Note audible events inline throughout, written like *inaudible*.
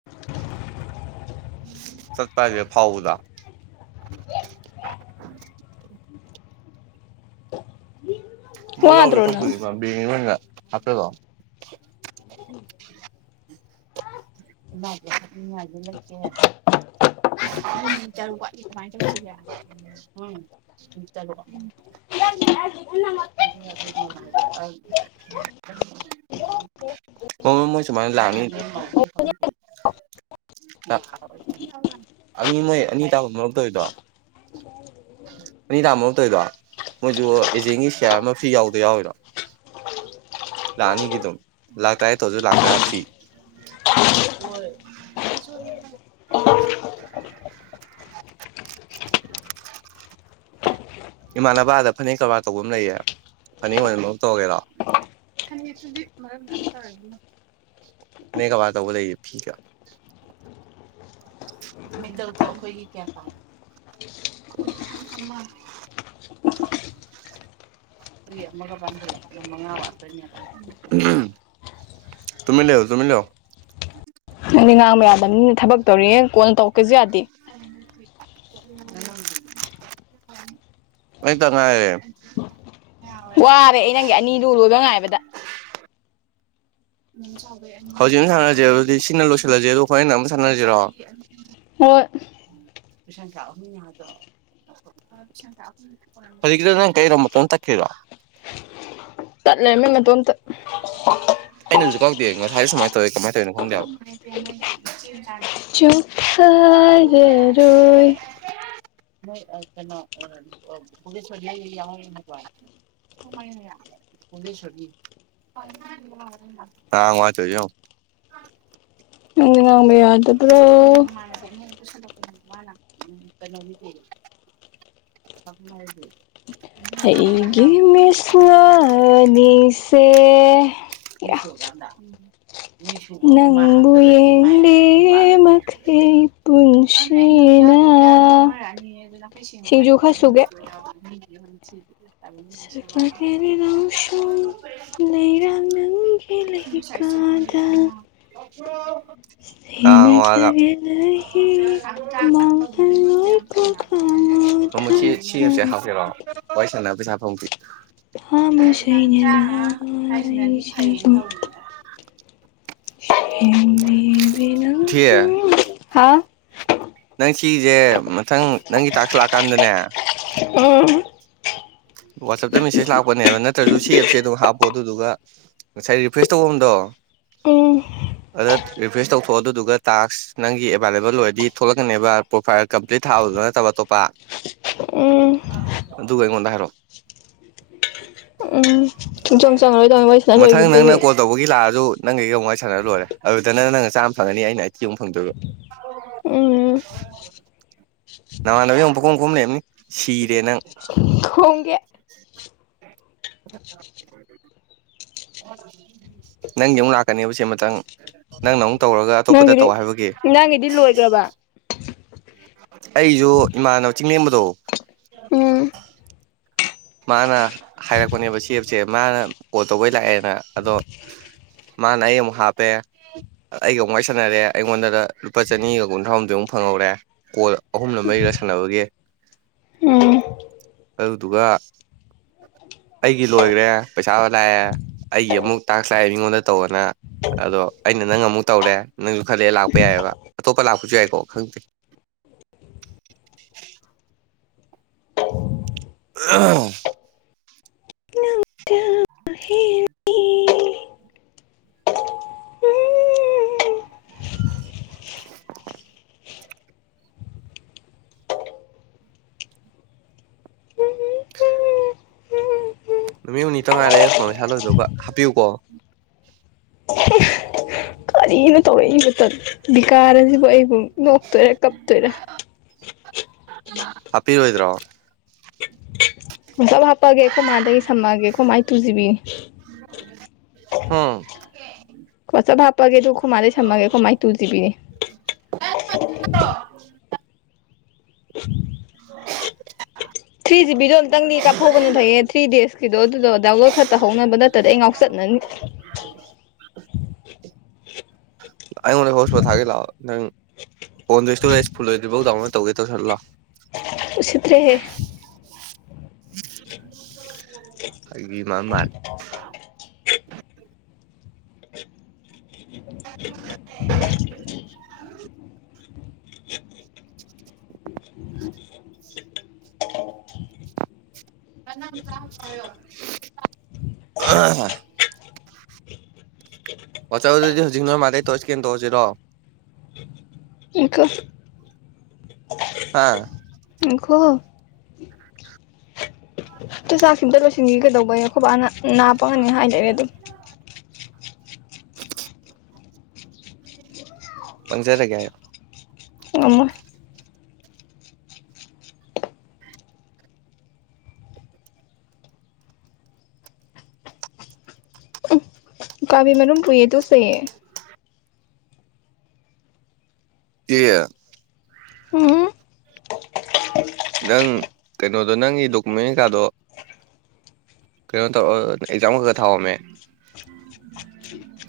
*inaudible* ꯆꯠ ꯄꯦ ꯐꯥꯎꯗ *inaudible* ꯃꯒꯥꯎꯗ ꯋꯥꯗ꯭ꯔꯣ ꯊꯣꯛꯄꯗꯤ ꯅꯪ ꯏ ꯃꯥ ꯕꯦꯦꯡꯣꯟꯒ ꯍꯥꯞꯆꯗꯣ ꯏꯃꯦꯅꯤꯡꯉꯗꯤꯦ ꯂꯩꯇꯦ ꯑꯩ ꯇꯔꯨ ꯀꯃꯥꯏꯅ ꯇꯧꯁꯤꯒꯦ ꯎꯝ ꯆꯠ ꯃꯗ ꯃ ꯃꯣꯏꯁꯨ ꯃ ꯂꯅꯤ ꯑꯅꯤ ꯃꯣꯏ ꯑꯅꯤ ꯇꯥꯐꯝꯟ ꯃꯔꯛꯇꯧꯔꯤꯗꯣ *unintelligible* ꯃꯤꯗꯥꯃ ꯇꯣꯏꯗꯣ ꯃꯣꯏꯁꯨ ꯑꯦꯖꯦꯟꯒꯤ ꯁꯤꯌꯥꯔ ꯑꯃ ꯐ꯭ꯤ ꯌꯥꯎꯗ ꯌꯥꯎꯋꯔꯣ ꯂꯥꯛꯑꯅꯤꯒꯤ ꯑꯗꯨꯝ ꯂꯥꯛꯇꯥꯔꯦ ꯇꯧꯁꯨ ꯂꯥꯛꯇꯥꯔꯥ ꯐ꯭ꯔꯤ ꯎꯝ ꯍꯣꯏ ꯄꯁꯨ ꯏꯃꯥꯟꯅꯕꯗ ꯐꯅꯦꯛ ꯀꯔꯕꯥꯔ ꯇꯧꯕ ꯑꯃ ꯂꯩꯌꯦ ꯐꯅꯦꯛ ꯑꯣꯏꯅ ꯃ ꯇꯧꯔꯒꯦꯔꯣ ꯅ ꯀꯋꯥ ꯇꯕꯨ ꯂꯩ ꯐ ꯃꯤꯇ ꯑꯩꯈꯣꯏꯒꯤ ꯀꯌꯥ ꯀꯥꯏ *unintelligible* ꯀꯔꯤ ꯑꯃꯒ *unintelligible* ꯃꯉꯥ ꯋꯥꯠꯇꯨꯏꯅꯦꯕ꯫ ꯇꯨꯃꯤꯟ ꯂꯩꯌꯨ ꯇꯨꯃꯤꯟ ꯂꯩꯌꯨ꯫ ꯅꯪꯗꯤ ꯉꯥꯡꯕ ꯌꯥꯗꯕꯅꯤꯅ ꯊꯕꯛ ꯇꯧꯔꯤꯑꯌꯦ ꯀꯣꯟꯅ ꯇꯧꯔꯛꯀꯦꯁꯨ ꯌꯥꯗꯦ꯫ *unintelligible* ꯑꯩꯇꯪꯉꯥꯏꯔꯦ ꯋꯥꯔꯦ ꯑꯩ ꯅꯪꯒꯤ ꯑꯅꯤꯗꯨ ꯂꯣꯏꯕ ꯉꯥꯏꯕꯗ꯫ ꯍꯧꯖꯤꯛ ꯑꯃ ꯁꯥꯟꯅꯔꯁꯦ ꯑꯗꯨꯗꯤ ꯁꯤꯅ ꯂꯣꯏꯁꯤꯜꯂꯁꯦ ꯑꯗꯣ ꯍꫭꯔꫭꯟ ꯑꯃꯨꯛ ꯁꯥꯟꯅꯔꯁꯤꯔꯣ꯫ ꯍꫭꯠ *unintelligible* *unintelligible* ꯍꯧꯖꯤꯛꯀꯤꯗꫭ ꯅꯪ ꯀꯩꯅꫭ ꯃꯇꫭꯝ ꯇꯥꯠ ꯈꯔꯤꯗꫭ꯫ ꯇꯠ ꯂꯩꯔꯝꯃꯦ ꯃꯇꯣꯝꯇ ꯑꯩꯅꯁꯨ ꯀꯥꯀꯇꯦ ꯉꯁꯥꯏꯁꯨ ꯁꯨꯃꯥꯏꯅ ꯇꯧꯋꯤ ꯀꯃꯥꯏꯅ ꯇꯧꯋꯤꯅꯣ ꯈꯪꯗꯦꯕ꯫ ꯆꯨꯊꯔꯔꯣꯏ ꯃꯣꯏ ꯀꯩꯅꯣ ꯑꯥ ꯄꯨꯂꯤꯁꯅ ꯌꯤꯏꯕ ꯌꯥꯎꯍꯧꯗꯔꯕꫭ꯫ *unintelligible* ꯍꯥ ꯋꯥꯇꯧꯔꯤꯁꯦ ꯌꯦꯡꯑꫭ꯫ ꯅꯪꯗꯤ ꯉꯥꯡꯕ ꯌꯥꯗꯕ꯭ꯔꯣ *unintelligible* ꯃꫭꯏ ꯃꯃꯥꯟꯅꯕꯤ ꯑꯃ *unintelligible* ꯄꯨꯁꯤꯟ ꯂꯥꯛꯄꯔꫭ ꯃꯃꯥꯅ ꯀꯩꯅꫭꯗꯨꯗꯤ *unintelligible* ꯑꯩꯒꯤ ꯃꯤꯠꯁꯅ ꯑꯅꯤꯁꯦ ꯌꯥ꯫ ꯃꯤ ꯁꯨꯕꯥꯕꯨ ꯃ ꯍꯥꯛ ꯅꯪꯕꯨ ꯆꯠꯂꯗꯤ ꯃꯥꯏ ꯌꯦꯡꯂꯤ ꯑꯅꯤꯃꯨꯛ ꯄꯥꯜꯂꯗꯤ ꯁꯨꯔꯦ ꯀꯩꯅꫭ ꯃꯈꯩ ꯑꯗꯨꯅꯦ ꯑꯩꯅ ꯍꯪ ꯄꯨꯟꯁꯤꯅ ꯌꯥꯕꯗꯣ ꯀꯌꯥꯝꯅꯣ ꯑꯃꯥꯔ ꯑꯅꯤ ꯑꯗꯨ ꯅꯈꯩꯏ ꯁꯦꯡꯅ ꯁꯤꯡꯖꯨ ꯈꯔ ꯁꯨꯒꯦ ꯍꯥꯏꯔꯛꯑꯣ *unintelligible* ꯁꯀꯂꯒꯦꯅꯦ ꯅꯥꯎꯁꯨꯝ ꯂꯩꯔꯥꯡ ꯅꯪꯒꯤ *unintelligible* ꯌꯥꯝ ꯉꯥꯡꯉꯦ ꯂꯩꯀꯥꯗ *unintelligible* ꯋꯥꯒ ꯁꯦꯟꯅꯖꯒꯦ ꯂꯩꯍꯤ ꯃꯥꯡꯍꯥꯟꯂꫭꯏ ꯃꯃꯨ ꯁꯤ ꯁꯤꯑꯦꯞꯁꯦ ꯍꯥꯞꯀꯦꯔꫭ ꯋꯥꯔꯤ ꯁꯥꯟꯅꯅꯕ ꯄꯩꯁꯥ ꯐꯪꯕꯤ꯫ ꯊꯃꫭꯏ ꯁꯦꯡꯅ ꯂꯥꯕ ꯂꯥꯍꯤꯁꯤꯡꯒꯨꯝ ꯁꯦꯡꯕꯤꯕꯤ ꯅꯪ ꯊꯤꯌꯦ ꯍꯥꯎ ꯅꯪ ꯁꯤꯁꯦ ꯃꯊꯪ ꯅꯪꯒꯤ ꯇꯥꯛꯁ ꯂꯥꯛꯀꯥꯟꯗꯅꯦ꯫ ꯎꯝ꯫ ꯋꯥꯆꯞꯇ ꯃꯦꯁꯦꯖ ꯂꯥꯛꯄꯅꯦꯕ ꯅꯠꯇ꯭ꯔꯁꯨ ꯁꯤ ꯑꯦꯞꯁꯦ ꯑꯗꯨꯝ ꯍꯥꯞꯄꯣ ꯑꯗꯨꯗꯨꯒ ꯉꯁꯥꯏ ꯔꯤꯐ꯭ꯋꯦꯁ ꯇꯧꯐꯝꯗꫭ꯫ ꯎꯝ꯫ ꯑꯗ ꯔꯤꯐ꯭ꯔꯦꯁ ꯇꯧꯊꯣꯛꯑꯣ ꯑꯗꯨꯗꯨꯒ ꯇꯥꯛꯁ ꯅꯪꯒꯤ ꯑꯦꯕꯥꯏꯂꯦꯕꯜ ꯑꯣꯏꯔꯗꯤ ꯊꯣꯛꯂꯛꯀꯅꯦꯕ ꯄ꯭ꯔꯣꯐꯥꯏꯜ ꯀꯝꯄ꯭ꯂꯤꯠ ꯊꯥꯕꯗꯨ ꯅꯠꯇꯕ ꯑꯇꯣꯞꯄ ꯎꯝ ꯑꯗꯨꯒ ꯑꯩꯉꯣꯟꯗ ꯍꯥꯏꯔꯛꯑꯣ꯫ ꯎꯝ ꯁꯨꯡꯆꯪ ꯆꯪꯉꯔꯣꯏꯗꯕꯅꯤ ꯋꯔꯤ ꯁꯥꯟꯅ ꯃꯊꯪ ꯂꯣꯏꯈꯤꯕꯗꯒꯤ ꯅꯪꯅ ꯑꯩ꯫ ꯀꯣꯜ ꯇꯧꯕꯒꯤ ꯂꯥꯛꯑꯁꯨ ꯅꯪ ꯑꯩꯒꯥ ꯑꯃꯨꯛ ꯋꯥꯔꯤ ꯁꯥꯟꯅ ꯂꯣꯏꯔꯦ ꯑꯗꯨꯗ ꯅꯪꯅ ꯆꯥꯝ ꯐꯪꯉꯅꯤ ꯑꯩꯅ ꯑꯦꯠꯇꯤ ꯑꯃꯨꯛ ꯐꯪꯗꯣꯏꯕ꯫ ꯎꯝ ꯅꯃꯥꯟꯅꯕꯤ ꯑꯃꯨꯛ ꯄꯥꯟꯈꫭꯝ ꯈꫭꯝ ꯂꯩꯔꯝꯅꯤ ꯁꯤꯔꯦ ꯅꯪ꯫ ꯈꫭꯝꯒꯦ꯫ ꯅꯪꯒꯤ ꯑꯃꯨꯛ ꯂꯥꯛꯀꯅꯦꯕ ꯁꯤ ꯃꯊꯪ꯫ ꯅꯪꯅ ꯑꯃꯨꯛ ꯇꯧꯔꯒ ꯑꯇꯣꯞꯄꯗ ꯅꯪꯒꯤꯗꯤ ꯇꯧ ꯍꯥꯏꯕꯒꯤ꯫ ꯅꯪꯒꯤꯗꯤ ꯂꯣꯏꯈ꯭ꯔꯕ ꯑꯩꯒꯤꯁꯨ ꯏꯃꯥꯟꯅꯕ ꯆꯤꯡꯂꯦꯝꯕꯗꯣ ꯎꯝ ꯃꯥꯅ ꯍꯥꯏꯔꯛꯄꯅꯦꯕꯁꯤ ꯑꯦꯞꯁꯦ ꯃꯥꯅ ꯀꯣꯜ ꯇꯧꯕꯩ ꯂꯥꯛꯑꯦꯅ ꯑꯗꯣ ꯃꯥꯅ ꯑꯩ ꯑꯃꯨꯛ ꯍꯥꯞꯄꯦ ꯫ ꯑꯩꯒ ꯑꯃꯨꯛ ꯋꯥꯔꯤ ꯁꯥꯟꯅꯔꯦ ꯑꯩꯉꯣꯟꯗꯅ ꯂꯨꯄꯥ ꯆꯅꯤꯒ ꯀꯨꯟꯊ꯭ꯔꯥꯍꯨꯝꯗꫭꯏꯃꯨꯛ ꯐꯪꯍꯧꯔꯦ꯫ ꯀꯣꯜ ꯑꯍꯨꯝꯂꯥ ꯃꯔꯤꯔ ꯁꯥꯟꯅꯕꯒꯤ ꯎꯝ ꯑꯗꯨꯗꯨꯒ ꯑꯩꯒꯤ ꯂꯣꯏꯈ꯭ꯔꯦ ꯄꯩꯁꯥ ꯂꯥꯛꯑꯦ ꯑꯩꯒꯤ ꯑꯃꯨꯛ ꯇꯥꯛꯁ ꯂꯥꯛꯑꯦ ꯃꯤꯉꯣꯟꯗ ꯇꯧꯑꫭꯅ꯫ ꯑꯗꯣ ꯑꯩꯅ ꯅꯪ ꯑꯃꯨꯛ ꯇꯧꯔꯦ ꯅꯪꯁꯨ ꯈꯂꯦ ꯂꯥꯛꯄ ꯌꯥꯏꯑꯕ ꯑꯇꯣꯞꯄ ꯂꯥꯛꯄꯁꯨ ꯌꯥꯏꯀꯣ ꯈꯪꯗꯦ꯫ *unintelligible* ꯍ ꯎ *inaudible* *inaudible* ꯅꯨꯃꯤꯠ ꯍꯨꯝꯅꯤ ꯇꯉꯥꯏꯔꯦ ꯐꯣꯟ ꯄꯩꯁꯥ ꯂꯧꯣꯏꯗꯒ ꯍꯥꯞꯄꯤꯌꯨꯀꯣ *inaudible* ꯏꯕꯨ ꯕꯤꯀꯥꯔꯁꯤꯕꯨ ꯑꯩꯕꯨ ꯅꯣꯛꯇꯣꯏꯔꯥ ꯀꯞꯇꯣꯏꯔꯥ ꯍꯥꯄꯤꯔꯣꯏꯗ꯭ꯔꯣ ꯁ ꯍꯥꯞꯄꯑꯒꯦꯈꯣ ꯃꯥꯗꯗꯒꯤ ꯁꯝꯃꯒꯦꯈꯣ ꯃꯥꯥꯏ ꯇꯨꯁꯤꯕꯤ ꯍꯝ ꯀꯣ ꯆꯞ ꯍꯥꯞꯄꯒꯦ ꯑꯗꯨꯣꯈ ꯃꯥꯂꯩ ꯁꯝꯃꯒꯦꯣ ꯃꯥꯏ ꯇꯨꯁꯤꯕꯤꯅꯦ *inaudible* ꯊ꯭ꯔꯤ ꯖꯤꯕꯤꯗꯣ ꯑꯨꯛꯇꯪꯗꯤ ꯀꯥꯞꯍꯧꯕꯅ ꯐꯩꯌꯦ ꯊ꯭ꯔꯤ ꯗꯦꯖꯀꯤꯗꯣ ꯑꯗꯨꯗꯣꯗꯥꯎꯂꯔ ꯈꯛꯇ ꯍꯧꯅꯕ ꯅꯠꯇ ꯑꯩ ꯉꯥꯎ ꯆꯠ ꯅ ꯑꯩꯉꯣꯟꯗ ꯍꯣꯁꯄꯜ ꯊꯥꯒꯠ ꯂꯥꯛꯑꯣ ꯅꯪ ꯐꯣꯟꯗꯣ ꯏꯁꯇꯣꯔꯦꯖ ꯐꯨꯜ ꯑꯣꯏꯗꯗꯤꯐꯥꯎ ꯗꯥꯎꯟꯂꯣꯗ ꯇꯧꯒꯦ ꯇꯧꯁꯜꯂꯥꯛꯑꯣ ꯁꯇ꯭ꯔꯦ ꯍꯦ *inaudible* ꯍꯥꯏ ꯏ ꯃ ꯃꯥ *inaudible* *inaudible* ꯑ ꯑꯣꯆꯧ ꯑꯗꯨꯗꯤ ꯍꯧꯖꯤꯛ ꯅꯣꯏ ꯃꯥꯜꯗꯩ ꯇꯣ ꯏꯁꯀꯦꯟ ꯇꯧꯔꯁꯤꯔꯣ ꯏꯀ ꯍꯥꯥ ꯎꯈꯣ ꯆ ꯆꯥꯛꯁꯤꯗ ꯂꯣꯏꯁꯤꯟꯁꯤ ꯀꯩꯗꯧꯕꯩ ꯈꯨꯕꯥꯛꯅ ꯅꯥꯞꯄꯉꯅꯤ ꯍꯥꯏꯗꯔꯦ ꯑꯗꯨꯝ ꯄꯪꯖꯔꯒꯦ ꯍꯥꯏ ꯑꯃ ꯀꯥꯕꯤꯃꯅꯨꯝ ꯀꯨꯏꯌꯦ ꯇꯨꯁꯦꯦ ꯀ ꯎꯝ ꯅꯪ ꯀꯩꯅꯣꯗꯣ ꯅꯪꯒꯤ ꯗꯣꯀꯨꯃꯦꯟ ꯀꯩꯀꯥꯗꯣ ꯀꯩꯅꯣ ꯇꯧꯔ ꯑꯦꯛꯖꯥꯝ ꯈꯛ ꯈ ꯊꯥꯎꯔꯝꯃꯦ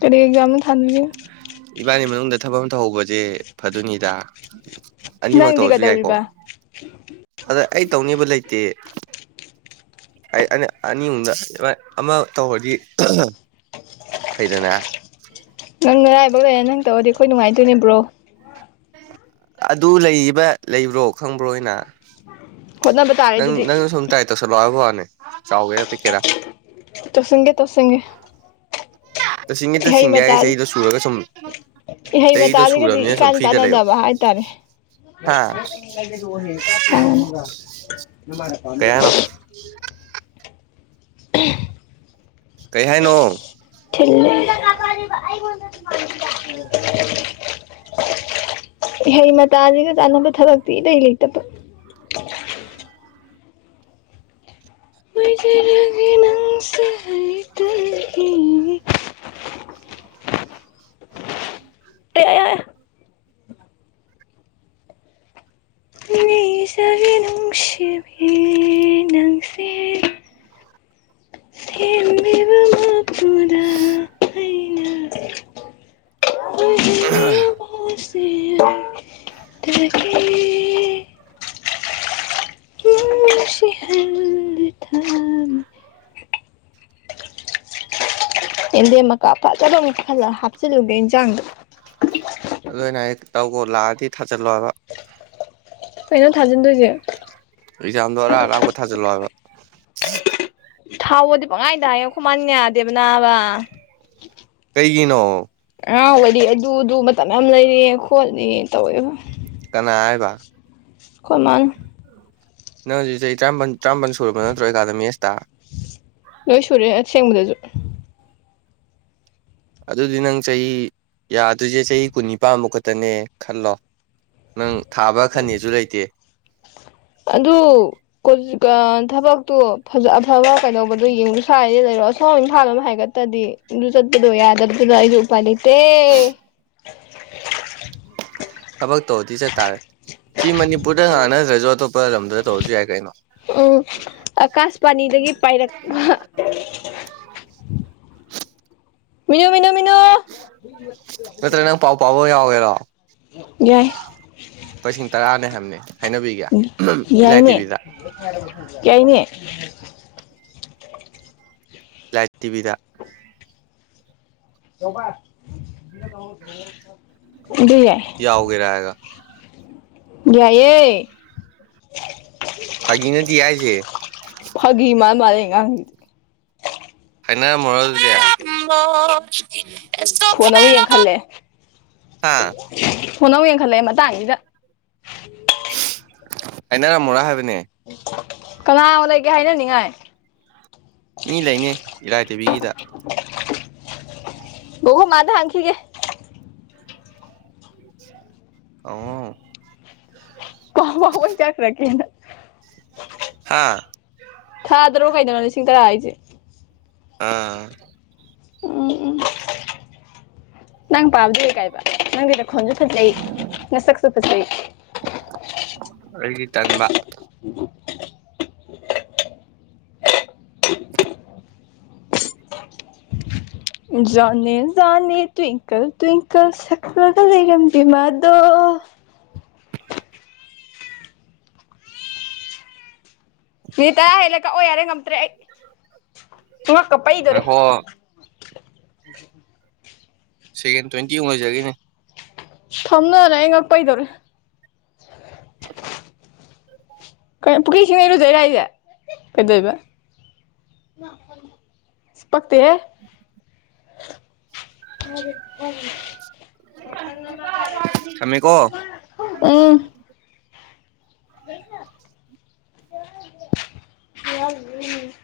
ꯀꯔꯤ ꯑꯦꯛꯖꯥꯝ ꯊꯥꯟꯅꯤꯡꯒ ꯏꯕꯥꯅꯤ ꯃꯅꯨꯡꯗ ꯊꯕꯛ ꯑꯃ ꯇꯧꯍꯧꯕꯁꯦ ꯐꯗꯨꯅꯤꯗ ꯑꯅꯤꯃꯛ ꯅꯪꯗꯤ ꯇꯧꯔꯁꯨ ꯌꯥꯏꯀꯣ ꯀꯩꯗꯧꯔꯤꯕ ꯑꯗ ꯑꯩ ꯇꯧꯅꯤꯡꯕ ꯂꯩꯇꯦ ꯑꯩꯅ ꯑꯅꯤ ꯑꯨꯝꯗꯃ ꯑꯃ ꯇꯧꯔꯗꯤ ꯐꯩꯗꯅ ꯨꯡ ꯑꯥꯏꯕ ꯂꯩꯔꯦ ꯅꯪ ꯇꯧꯔꯗꯤ ꯑꯩꯈꯣꯏꯅꯨꯡꯉꯥꯏꯗꯣꯏꯅꯦꯕ꯭ꯔꯣ ꯑꯗꯨ ꯂꯩꯕ ꯂꯩꯕ꯭ꯔꯣ ꯈꯪꯕ꯭ꯔꯣꯅ ꯍꯣꯠꯅꯕ ꯇꯥꯔꯦ ꯅꯪ ꯑꯗꯨꯗꯤ ꯅꯪꯅ ꯁꯨꯝ ꯇ꯭ꯔꯥꯏ ꯇꯧꯁꯜꯂꯣꯑꯣ ꯍꯥꯏꯕ ꯐꯅꯦ ꯆꯥꯎꯒꯦꯔꯥ ꯄꯤꯛꯀꯦꯔꯥ ꯇꯁꯦꯡꯒꯦ ꯇꯁꯦꯡꯒꯦ ꯇꯁꯦꯡꯒꯤ ꯇꯁꯦꯡꯒꯦ ꯍꯥꯏꯒꯤ ꯃꯇꯥꯁꯤ ꯆꯍꯤꯗꯣ ꯁꯨꯔꯒ ꯁꯨꯝ ꯏꯍꯩ ꯆꯍꯤꯗꯣ ꯃꯆꯥꯁꯤꯒꯗꯤ ꯁꯨꯔꯕꯅꯤꯅ ꯁꯨꯝ ꯏꯀꯥꯟ ꯐ꯭ꯔꯤꯗ ꯂꯩꯌꯣ ꯀꯥꯟꯅꯗꯕ ꯍꯥꯏꯇꯥꯔꯦ ꯍꯥ ꯗꯣ ꯍꯦ ꯀ ꯀꯌꯥꯅꯣ *inaudible* ꯀꯩ ꯍꯥꯏꯅꯣ *inaudible* ꯍꯩ ꯃꯇꯥꯁꯤꯒ ꯆꯥꯅꯕ ꯊꯕꯛꯇꯤ ꯏꯇꯩꯩ ꯂꯩꯇꯕ ꯃꯣꯏꯕꯔꯒ ꯅꯪꯁꯤꯦ ꯎ *unintelligible* ꯇꯌꯥ ꯅꯤꯖꯕꯤꯦ ꯅꯅꯨꯡꯁꯤꯕ ꯅꯪꯁꯤ ꯍꯣꯡꯗ ꯎ ꯁꯤꯌꯥ ꯑꯗꯨ ꯁꯤꯍꯜ ꯊꯝ ꯑꯦꯦꯝꯗꯦꯝ ꯃꯀꯥ ꯐꯖꯅ ꯑꯃꯨꯛ ꯈꯜꯂ ꯍꯥꯞꯆꯤꯜꯂꯨꯒꯦ ꯏꯟꯖꯥꯡꯗꯣ ꯑꯗꯨ ꯑꯣꯏꯅ ꯑꯩ ꯇꯧꯈꯣ ꯂꯥꯛꯑꯗꯤ ꯊꯥꯖꯤꯜꯂꯣꯕ ꯀꯩꯅꯣ ꯊꯥꯖꯤꯟꯗꯣꯏꯁꯦ ꯑꯦꯛꯖꯥꯝꯗ ꯑꯔꯥ ꯑꯔꯥꯛꯄ ꯊꯥꯖꯤꯜꯂꯣ ꯍꯥꯏꯕ ꯊꯥꯎꯕꯗꯤ ꯄꯪꯉꯥꯏꯗꯏꯌꯦꯡ ꯈꯨꯃꯟ ꯌꯥꯗꯦꯕ ꯅꯥꯕ ꯀꯩꯒꯤꯅꯣ ꯑꯥꯎ ꯋꯥꯔꯤꯗꯤ ꯑꯗꯨꯗꯨ ꯃꯇꯝ ꯌꯥꯝ ꯂꯩꯔꯦ ꯈꯣꯠꯂꯦ ꯇꯧꯋꯦꯕ ꯀꯅ ꯑꯥꯏꯕ ꯑꯩꯈꯣꯏꯃꯥꯏꯅꯤ ꯅꯪ ꯍꯧꯖꯤꯛ ꯆꯍꯤ ꯇꯔꯥꯄꯜ ꯇꯔꯥꯄꯜ ꯁꯨꯔꯕ ꯅꯠꯇ꯭ꯔꯣ ꯑꯦꯀꯥꯗꯃꯤꯛ ꯑꯦꯁꯇ ꯂꯣꯏ ꯁꯨꯔꯦ ꯑꯁꯦꯡꯕꯗꯁꯨ ꯑꯗꯨꯗꯤ ꯅꯪ ꯆꯍꯤ ꯌꯥꯗꯣꯏꯁꯦ ꯆꯍꯤ ꯀꯨꯟꯅꯤ ꯄꯥꯟꯕꯥꯝꯕ ꯈꯛꯇꯅꯦ ꯈꯜꯂꯣ ꯅꯪ ꯊꯥꯕ ꯈꯟꯅꯤꯁꯨ ꯂꯩꯇꯦ ꯑꯗꯨ ꯊꯕꯛꯇꯣ ꯑꯐꯕ ꯀꯩꯗꯧꯕꯗꯨꯣ ꯌꯦꯡꯉꯨ ꯁ꯭ꯋꯥꯏꯗꯤ ꯂꯩꯔꯣꯑꯣ ꯑꯁꯣꯝ ꯏꯝꯐꯥꯜꯂꯣꯝꯗ ꯍꯥꯏꯒꯠꯇꯗꯤ ꯑꯥꯗꯨ ꯆꯠꯄꯗꯨ ꯌꯥꯗꯕꯨꯗꯨꯗ ꯑꯩꯁꯨ ꯎꯄꯥꯥꯏ ꯂꯩꯇꯦ ꯊꯕꯛ ꯇꯧꯔꯗꯤ ꯆꯠꯇꯥꯥꯔꯦ ꯁꯤ ꯃꯅꯤꯄꯨꯔꯗ ꯉꯥꯡꯅꯗ꯭ꯔꯁꯨ ꯑꯇꯣꯞꯄ ꯂꯝꯗ ꯇꯧꯔꯁꯨ ꯌꯥꯏ ꯀꯩꯅꯣ ꯎꯝ ꯑꯀꯥꯁꯕꯥꯅꯤꯗꯒꯤ ꯄꯥꯏꯔꯛꯄ *inaudible* ꯃꯤꯅꯨ ꯃꯤꯅꯨ ꯃꯤꯅꯨ ꯅꯠꯇ꯭ꯔ ꯅꯪ ꯄꯥꯎ ꯄꯥꯕ ꯌꯥꯎꯒꯦꯔꯥ ꯌꯥꯏ ꯂꯄꯥ ꯂꯤꯁꯤꯡ ꯇꯔꯥꯅꯦ ꯍꯥꯏꯕꯅꯤ ꯍꯥꯏꯅꯕꯤꯒꯦ ꯏꯂꯥꯏ ꯌꯥꯏꯅꯦ ꯇꯤꯕꯤꯗ ꯌꯥꯏꯅꯦ ꯏꯂꯥꯏꯠ ꯇꯤꯚꯤꯗ ꯑꯗꯨ ꯌꯥꯏ ꯌꯥꯎꯒꯦꯔ ꯍꯥꯏꯔꯒ ꯌꯥꯏꯌꯦ ꯐꯒꯤ ꯅꯠꯇꯤꯌꯦ ꯍꯥꯏꯁꯦ ꯐꯥꯒꯤ ꯃꯥ ꯃꯥꯂꯦ ꯉꯥꯡ ꯍꯥꯏꯅꯔꯝꯃꯣꯔꯥ ꯑꯗꯨꯗꯤ ꯐꯣꯟ ꯑꯃꯨꯛ ꯌꯦꯡꯈꯠꯂꯛꯑꯦ ꯍꯥꯥ ꯐꯣꯟ ꯑꯃꯨꯛ ꯌꯦꯡꯈꯠꯂꯛꯑꯦ ꯃꯇꯥꯡꯁꯤꯗ ꯍꯥꯏꯃꯔꯝꯃꯣꯔꯥ ꯍꯥꯏꯕꯅꯦ ꯀꯅꯥ ꯂꯩꯒꯦ ꯍꯥꯏꯅꯅꯤꯡꯉꯥꯏ ꯃꯤ ꯂꯩꯅꯦ ꯏꯂꯥꯏ ꯇꯤꯕꯤꯒꯤꯗ ꯕꯣꯕꯣꯛ ꯃꯃꯗ ꯍꯪꯉꯛꯈꯤꯒꯦ ꯍꯡꯉꯣ ꯍꯡꯉꯣ ꯄꯥꯎ ꯋꯥ ꯆꯥꯛꯔꯀꯦ ꯍꯥꯥ ꯊꯥꯗ꯭ꯔꯣ ꯀꯩꯗꯅꯣ ꯂꯤꯁꯤꯡ ꯇꯔꯥ ꯍꯥꯏꯁꯦ ꯑꯥ ꯎꯝ ꯎꯝ ꯅꯪ ꯄꯥꯕꯗꯨꯗꯤ ꯀꯥꯏꯕ ꯅꯪꯗꯤ ꯇꯈꯣꯟꯁꯨ ꯐꯖꯩ ꯉꯁꯛꯁꯨ ꯐꯖꯩ ꯑꯩꯗꯤ ꯇꯟꯕꯥ ꯎꯝ ꯖꯣꯅꯤ ꯍꯣꯅꯤ ꯇ꯭ꯋꯤꯡꯀꯜ ꯇ꯭ꯋꯤꯡꯀꯜ ꯁꯛꯂꯒ ꯂꯩꯔꯝꯕꯤ ꯃꯥꯗꯣ ꯃꯤ ꯇꯔꯥ ꯍꯦꯜꯂ ꯀꯛꯑꯣ ꯌꯥꯔꯦ ꯉꯝꯇ꯭ꯔꯦ ꯑꯩ ꯉꯛꯀ ꯄꯩꯗꯣꯔꯦ ꯉꯥꯏꯈꯣ ꯁꯦꯀꯦꯟ ꯇ꯭ꯋꯦꯟꯇꯤꯃꯨꯛ ꯑꯣꯏꯖꯒꯤꯅꯤ ꯊꯝꯅꯅꯦ ꯑꯩ ꯉꯛꯄꯩꯗꯧꯔꯦ ꯀꯩꯅꯣ ꯄꯨꯈꯩ ꯁꯤꯡ ꯂꯩꯩꯔꯨꯗꯣꯏꯔꯥ ꯍꯥꯏꯁꯦ ꯀꯩꯗꯣꯏꯕ ꯄꯛꯇꯦꯍꯦ *inaudible* ꯊꯝꯃꯦꯀꯣ ꯎꯝ *unintelligible*